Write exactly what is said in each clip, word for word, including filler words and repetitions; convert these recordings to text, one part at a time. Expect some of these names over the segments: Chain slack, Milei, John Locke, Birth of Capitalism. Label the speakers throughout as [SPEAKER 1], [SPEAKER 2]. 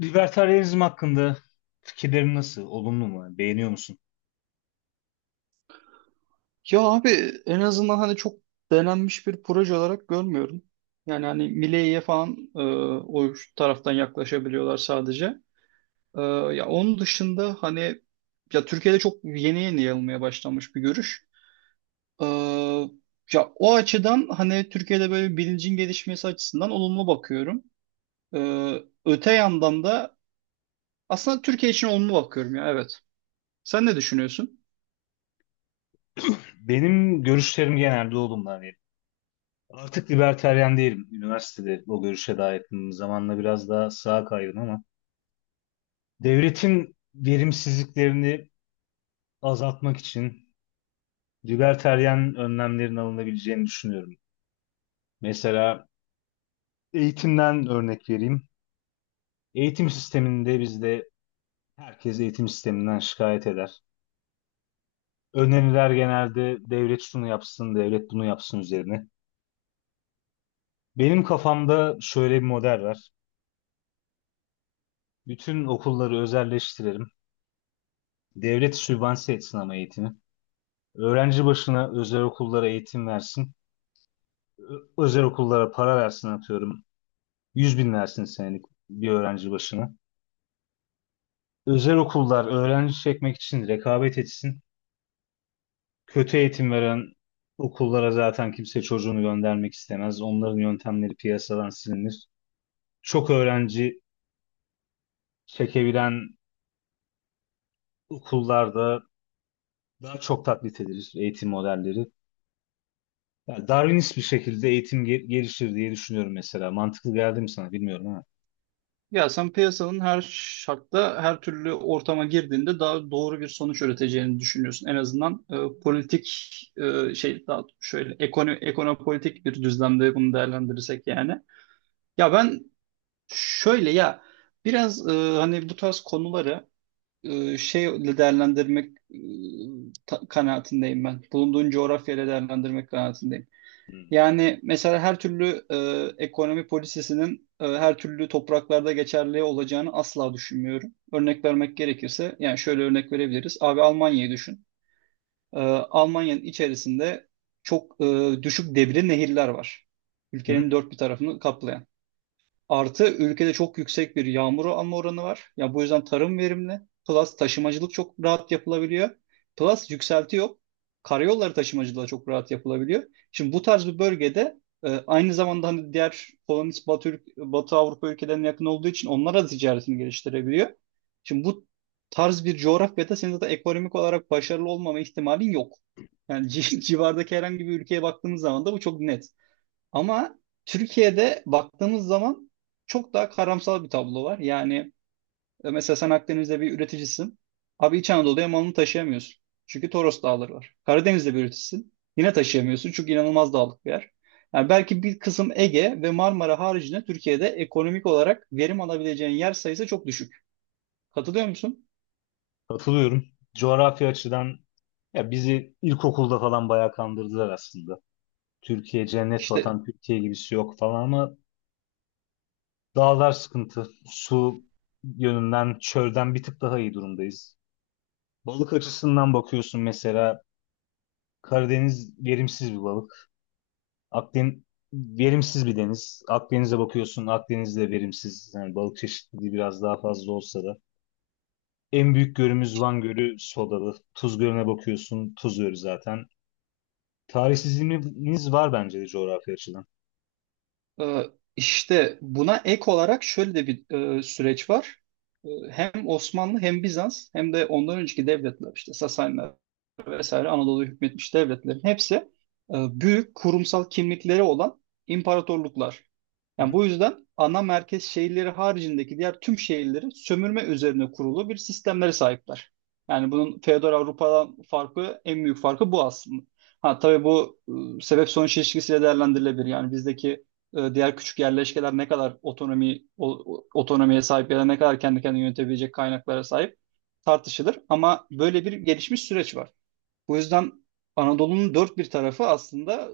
[SPEAKER 1] Libertarianizm hakkında fikirlerin nasıl? Olumlu mu? Beğeniyor musun?
[SPEAKER 2] Ya abi, en azından hani çok denenmiş bir proje olarak görmüyorum. Yani hani Milei'ye falan e, o taraftan yaklaşabiliyorlar sadece. E, Ya onun dışında hani, ya Türkiye'de çok yeni yeni yayılmaya başlanmış bir görüş. E, Ya o açıdan hani Türkiye'de böyle bilincin gelişmesi açısından olumlu bakıyorum. E, Öte yandan da aslında Türkiye için olumlu bakıyorum, ya evet. Sen ne düşünüyorsun?
[SPEAKER 1] Benim görüşlerim genelde olumlu. Hani artık libertaryen değilim. Üniversitede o görüşe daha yakınım. Zamanla biraz daha sağa kaydım ama devletin verimsizliklerini azaltmak için libertaryen önlemlerin alınabileceğini düşünüyorum. Mesela eğitimden örnek vereyim. Eğitim sisteminde bizde herkes eğitim sisteminden şikayet eder. Öneriler genelde devlet şunu yapsın, devlet bunu yapsın üzerine. Benim kafamda şöyle bir model var. Bütün okulları özelleştirelim. Devlet sübvanse etsin ama eğitimi. Öğrenci başına özel okullara eğitim versin. Ö- Özel okullara para versin atıyorum. yüz bin versin senelik bir öğrenci başına. Özel okullar öğrenci çekmek için rekabet etsin. Kötü eğitim veren okullara zaten kimse çocuğunu göndermek istemez. Onların yöntemleri piyasadan silinir. Çok öğrenci çekebilen okullarda daha çok taklit edilir eğitim modelleri. Ya Darwinist bir şekilde eğitim ge- gelişir diye düşünüyorum mesela. Mantıklı geldi mi sana bilmiyorum ama.
[SPEAKER 2] Ya sen piyasanın her şartta, her türlü ortama girdiğinde daha doğru bir sonuç üreteceğini düşünüyorsun. En azından e, politik e, şey daha şöyle ekono ekonopolitik bir düzlemde bunu değerlendirirsek yani. Ya ben, şöyle ya, biraz e, hani bu tarz konuları e, şeyle değerlendirmek, e, ta- kanaatindeyim ben. Bulunduğun coğrafyayla değerlendirmek kanaatindeyim.
[SPEAKER 1] Hmm.
[SPEAKER 2] Yani mesela her türlü e, ekonomi polisisinin e, her türlü topraklarda geçerli olacağını asla düşünmüyorum. Örnek vermek gerekirse yani şöyle örnek verebiliriz. Abi Almanya'yı düşün. E, Almanya'nın içerisinde çok e, düşük debili nehirler var.
[SPEAKER 1] Hı?
[SPEAKER 2] Ülkenin dört bir tarafını kaplayan. Artı ülkede çok yüksek bir yağmur alma oranı var. Ya bu yüzden tarım verimli. Plus taşımacılık çok rahat yapılabiliyor. Plus yükselti yok. Karayolları taşımacılığı da çok rahat yapılabiliyor. Şimdi bu tarz bir bölgede, e, aynı zamanda hani diğer kolonist Batı, ülk- Batı Avrupa ülkelerine yakın olduğu için onlara da ticaretini geliştirebiliyor. Şimdi bu tarz bir coğrafyada senin zaten ekonomik olarak başarılı olmama ihtimalin yok. Yani ci- civardaki herhangi bir ülkeye baktığınız zaman da bu çok net. Ama Türkiye'de baktığımız zaman çok daha karamsar bir tablo var. Yani e, mesela sen Akdeniz'de bir üreticisin. Abi İç Anadolu'ya malını taşıyamıyorsun. Çünkü Toros Dağları var. Karadeniz'de bir üreticisin. Yine taşıyamıyorsun, çünkü inanılmaz dağlık bir yer. Yani belki bir kısım Ege ve Marmara haricinde Türkiye'de ekonomik olarak verim alabileceğin yer sayısı çok düşük. Katılıyor musun?
[SPEAKER 1] Katılıyorum. Coğrafya açıdan ya bizi ilkokulda falan bayağı kandırdılar aslında. Türkiye cennet
[SPEAKER 2] İşte.
[SPEAKER 1] vatan, Türkiye gibisi yok falan ama dağlar sıkıntı. Su yönünden çölden bir tık daha iyi durumdayız. Balık açısından bakıyorsun mesela Karadeniz verimsiz bir balık. Akdeniz verimsiz bir deniz. Akdeniz'e bakıyorsun, Akdeniz de verimsiz. Yani balık çeşitliliği biraz daha fazla olsa da. En büyük gölümüz Van Gölü sodalı. Tuz Gölü'ne bakıyorsun, Tuz Gölü zaten. Tarihsizliğimiz var bence de coğrafya açıdan.
[SPEAKER 2] Ee, İşte buna ek olarak şöyle de bir e, süreç var. Ee, Hem Osmanlı, hem Bizans, hem de ondan önceki devletler, işte vesaire, Anadolu'ya hükmetmiş devletlerin hepsi e, büyük kurumsal kimlikleri olan imparatorluklar.
[SPEAKER 1] Hı
[SPEAKER 2] Yani
[SPEAKER 1] hı.
[SPEAKER 2] bu yüzden ana merkez şehirleri haricindeki diğer tüm şehirlerin sömürme üzerine kurulu bir sistemlere sahipler. Yani bunun feodal Avrupa'dan farkı, en büyük farkı bu aslında. Ha tabii bu e, sebep sonuç ilişkisiyle değerlendirilebilir. Yani bizdeki e, diğer küçük yerleşkeler ne kadar otonomi o- otonomiye sahip ya da ne kadar kendi kendini yönetebilecek kaynaklara sahip, tartışılır. Ama böyle bir gelişmiş süreç var. Bu yüzden Anadolu'nun dört bir tarafı aslında,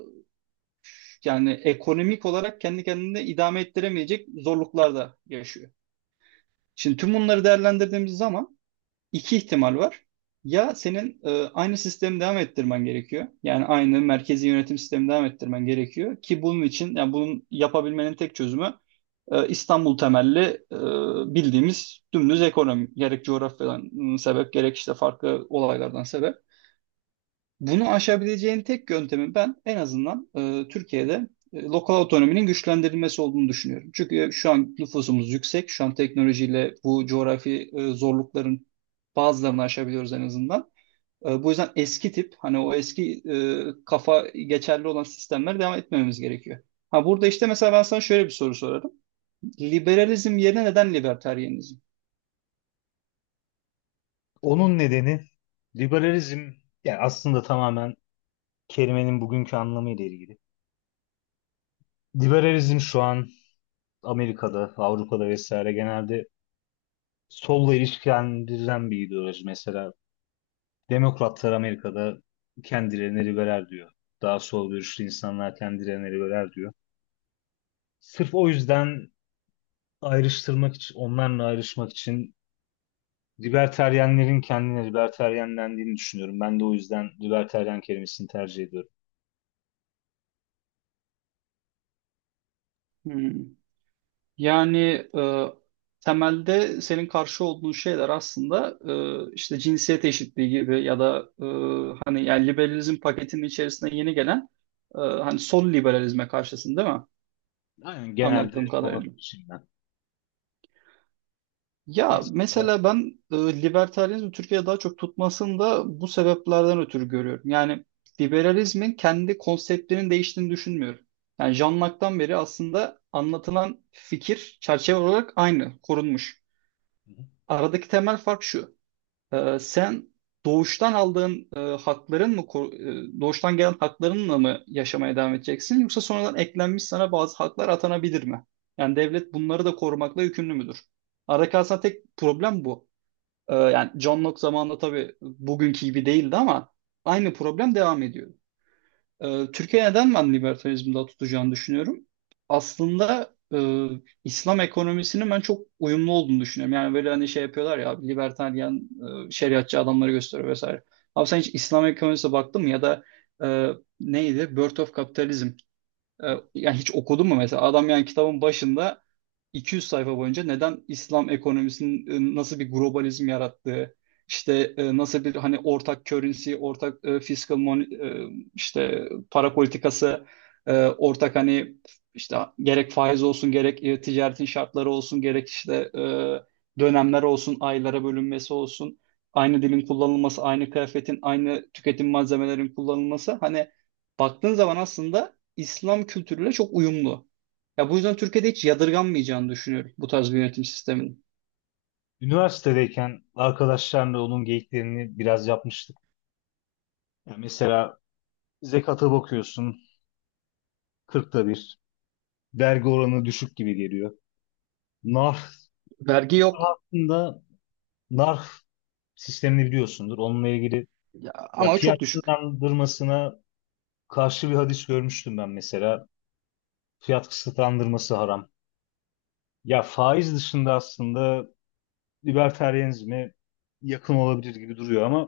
[SPEAKER 2] yani ekonomik olarak kendi kendine idame ettiremeyecek zorluklar da yaşıyor. Şimdi tüm bunları değerlendirdiğimiz zaman iki ihtimal var. Ya senin e, aynı sistemi devam ettirmen gerekiyor. Yani aynı merkezi yönetim sistemi devam ettirmen gerekiyor ki bunun için, yani bunun yapabilmenin tek çözümü e, İstanbul temelli e, bildiğimiz dümdüz ekonomi, gerek coğrafyadan ım, sebep, gerek işte farklı olaylardan sebep. Bunu aşabileceğin tek yöntemi, ben en azından e, Türkiye'de e, lokal otonominin güçlendirilmesi olduğunu düşünüyorum. Çünkü şu an nüfusumuz yüksek. Şu an teknolojiyle bu coğrafi e, zorlukların bazılarını aşabiliyoruz en azından. E, bu yüzden eski tip, hani o eski e, kafa geçerli olan sistemlere devam etmememiz gerekiyor. Ha burada işte mesela ben sana şöyle bir soru sorarım. Liberalizm yerine neden libertarianizm?
[SPEAKER 1] Onun nedeni liberalizm, yani aslında tamamen kelimenin bugünkü anlamıyla ilgili. Liberalizm şu an Amerika'da, Avrupa'da vesaire genelde solla ilişkilendirilen bir ideoloji. Mesela Demokratlar Amerika'da kendilerini liberal diyor. Daha sol görüşlü insanlar kendilerini liberal diyor. Sırf o yüzden ayrıştırmak için, onlarla ayrışmak için libertaryenlerin kendine libertaryenlendiğini düşünüyorum. Ben de o yüzden libertaryen kelimesini tercih ediyorum.
[SPEAKER 2] Hmm. Yani e, temelde senin karşı olduğun şeyler aslında e, işte cinsiyet eşitliği gibi, ya da e, hani, yani liberalizm paketinin içerisine yeni gelen e, hani sol liberalizme karşısın, değil mi?
[SPEAKER 1] Aynen, genelde
[SPEAKER 2] Anladığım
[SPEAKER 1] ona
[SPEAKER 2] kadarıyla.
[SPEAKER 1] karşıyım ben.
[SPEAKER 2] Ya
[SPEAKER 1] Mesela.
[SPEAKER 2] mesela ben e, libertarianizmi Türkiye'de daha çok tutmasını da bu sebeplerden ötürü görüyorum. Yani liberalizmin kendi konseptlerinin değiştiğini düşünmüyorum. Yani Jean Locke'tan beri aslında anlatılan fikir çerçeve olarak aynı, korunmuş.
[SPEAKER 1] Hı hı.
[SPEAKER 2] Aradaki temel fark şu. Ee, sen doğuştan aldığın e, hakların mı koru- e, doğuştan gelen haklarınla mı yaşamaya devam edeceksin, yoksa sonradan eklenmiş sana bazı haklar atanabilir mi? Yani devlet bunları da korumakla yükümlü müdür? Aradaki aslında tek problem bu. Ee, yani John Locke zamanında tabii bugünkü gibi değildi, ama aynı problem devam ediyor. Ee, Türkiye neden ben libertalizmi daha tutacağını düşünüyorum? Aslında e, İslam ekonomisinin ben çok uyumlu olduğunu düşünüyorum. Yani böyle hani şey yapıyorlar ya, libertaryen e, şeriatçı adamları gösteriyor vesaire. Abi sen hiç İslam ekonomisine baktın mı, ya da e, neydi? Birth of Capitalism. E, Yani hiç okudun mu mesela? Adam, yani kitabın başında iki yüz sayfa boyunca neden İslam ekonomisinin e, nasıl bir globalizm yarattığı, işte e, nasıl bir hani ortak currency, ortak e, fiscal mon- e, işte para politikası, e, ortak hani işte, gerek faiz olsun, gerek e, ticaretin şartları olsun, gerek işte e, dönemler olsun, aylara bölünmesi olsun, aynı dilin kullanılması, aynı kıyafetin, aynı tüketim malzemelerin kullanılması, hani baktığın zaman aslında İslam kültürüyle çok uyumlu. Ya bu yüzden Türkiye'de hiç yadırganmayacağını düşünüyorum bu tarz bir yönetim sisteminin.
[SPEAKER 1] Üniversitedeyken arkadaşlarla onun geyiklerini biraz yapmıştık. Yani mesela zekata bakıyorsun kırkta bir. Vergi oranı düşük gibi geliyor. Nar
[SPEAKER 2] Vergi yok
[SPEAKER 1] aslında, Narf sistemini biliyorsundur. Onunla ilgili
[SPEAKER 2] ya,
[SPEAKER 1] ya
[SPEAKER 2] ama
[SPEAKER 1] fiyat
[SPEAKER 2] çok düşük.
[SPEAKER 1] kısıtlandırmasına karşı bir hadis görmüştüm ben mesela. Fiyat kısıtlandırması haram. Ya faiz dışında aslında libertarianizme yakın olabilir gibi duruyor ama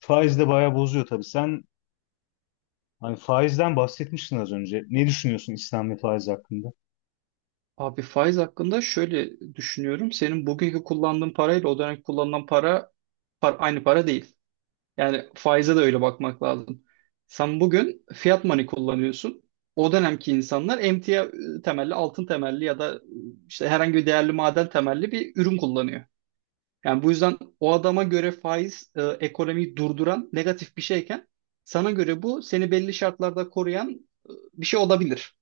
[SPEAKER 1] faiz de bayağı bozuyor tabii. Sen hani faizden bahsetmiştin az önce. Ne düşünüyorsun İslam ve faiz hakkında?
[SPEAKER 2] Abi faiz hakkında şöyle düşünüyorum. Senin bugünkü kullandığın parayla o dönemki kullanılan para, par- aynı para değil. Yani faize de öyle bakmak lazım. Sen bugün fiat money kullanıyorsun. O dönemki insanlar emtia e, temelli, altın temelli, ya da e, işte herhangi bir değerli maden temelli bir ürün kullanıyor. Yani bu yüzden o adama göre faiz e, ekonomiyi durduran negatif bir şeyken, sana göre bu seni belli şartlarda koruyan bir şey olabilir.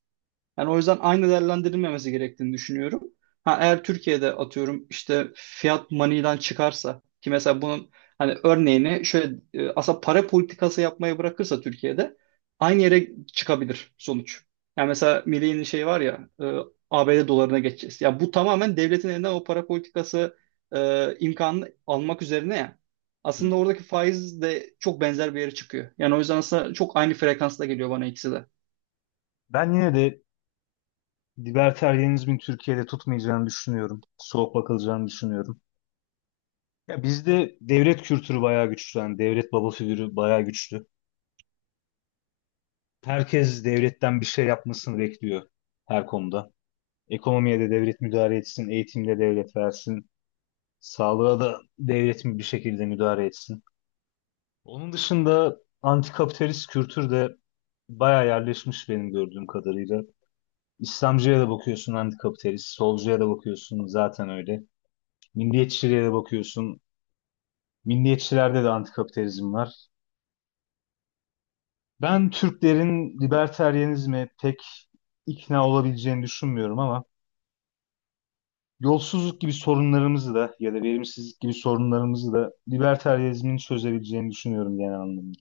[SPEAKER 2] Yani o yüzden aynı değerlendirilmemesi gerektiğini düşünüyorum. Ha, eğer Türkiye'de atıyorum işte fiyat maniden çıkarsa, ki mesela bunun hani örneğini şöyle, e, aslında para politikası yapmayı bırakırsa Türkiye'de aynı yere çıkabilir sonuç. Yani mesela Milley'in şey var ya, e, A B D dolarına geçeceğiz. Ya bu tamamen devletin elinden o para politikası e, imkanını almak üzerine ya. Aslında
[SPEAKER 1] Hmm.
[SPEAKER 2] oradaki faiz de çok benzer bir yere çıkıyor. Yani o yüzden aslında çok aynı frekansta geliyor bana ikisi de.
[SPEAKER 1] Ben yine de libertarianizmin Türkiye'de tutmayacağını düşünüyorum. Soğuk bakılacağını düşünüyorum. Ya bizde devlet kültürü bayağı güçlü. Yani devlet baba figürü bayağı güçlü. Herkes devletten bir şey yapmasını bekliyor her konuda. Ekonomiye de devlet müdahale etsin, eğitimde devlet versin, sağlığa da devlet bir şekilde müdahale etsin. Onun dışında antikapitalist kültür de bayağı yerleşmiş benim gördüğüm kadarıyla. İslamcıya da bakıyorsun antikapitalist, solcuya da bakıyorsun zaten öyle. Milliyetçiliğe de bakıyorsun. Milliyetçilerde de antikapitalizm var. Ben Türklerin libertarianizme pek ikna olabileceğini düşünmüyorum ama yolsuzluk gibi sorunlarımızı da ya da verimsizlik gibi sorunlarımızı da libertarianizmin çözebileceğini düşünüyorum genel anlamda.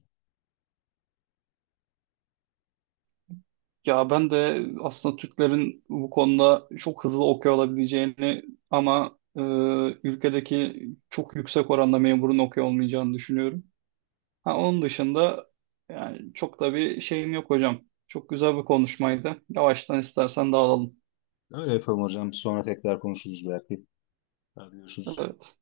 [SPEAKER 2] Ya ben de aslında Türklerin bu konuda çok hızlı okuyor olabileceğini, ama e, ülkedeki çok yüksek oranda memurun okuyor olmayacağını düşünüyorum. Ha, onun dışında yani çok da bir şeyim yok hocam. Çok güzel bir konuşmaydı. Yavaştan istersen dağılalım.
[SPEAKER 1] Öyle yapalım hocam. Sonra tekrar konuşuruz belki. Hadi görüşürüz.
[SPEAKER 2] Evet.